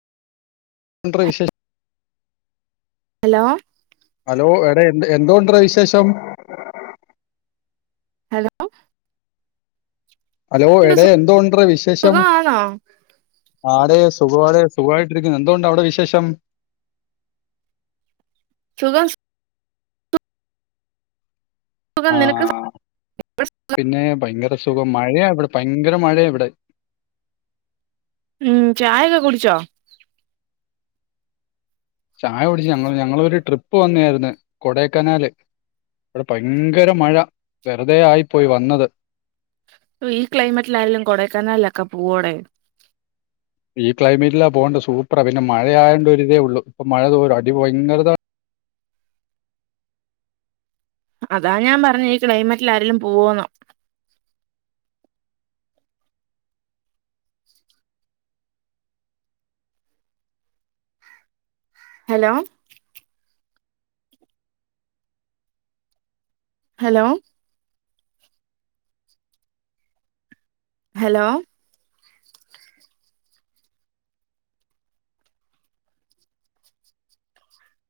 ണ്ട്രടാ വിശേഷം? Hello hello എവിടെ എന്ത്‌ എന്തോഉണ്ട്രടാ വിശേഷം? ഹലോ ഹലോ എന്തുണ്ട് എടെ എന്തോണ്ട്രടാ വിശേഷം? സുഖമാണോ ആടെ സുഖവാടെ സുഖവായിട്ടിരിക്കുന്നു എന്തോ ഉണ്ട് അവിടെ വിശേഷം? സുഖം സുഖം നിനക്ക് ആഹ് പിന്നെ ഭയങ്കര സുഖം മഴയാ ഇവിടെ ഭയങ്കര മഴയാ ഇവിടെ ഉം ചായൊക്കെ കുടിച്ചോ? ചായ കുടിച്ചു ഞങ്ങള് ഞങ്ങളൊരു ട്രിപ്പ് വന്നായിരുന്ന് കൊടേക്കനാല് ഇവിടെ ഭയങ്കര മഴ വെറുതെ ആയി പോയി വന്നത് ഈ ക്ലൈമറ്റിലാരേലും കൊടൈക്കനാലിലൊക്കെ പോവോടെ ഈ ക്ലൈമറ്റിലാ പോകേണ്ട സൂപ്പറാ പിന്നെ മഴയായോണ്ടൊരിതേ ഉള്ളു. ഇപ്പൊ മഴ തോരും അടി ഭയങ്കര അതാ ഞാൻ പറഞ്ഞെ ഈ ക്ലൈമറ്റിൽ ആരേലും പോവോന്ന് ഹലോ ഹലോ ഹലോ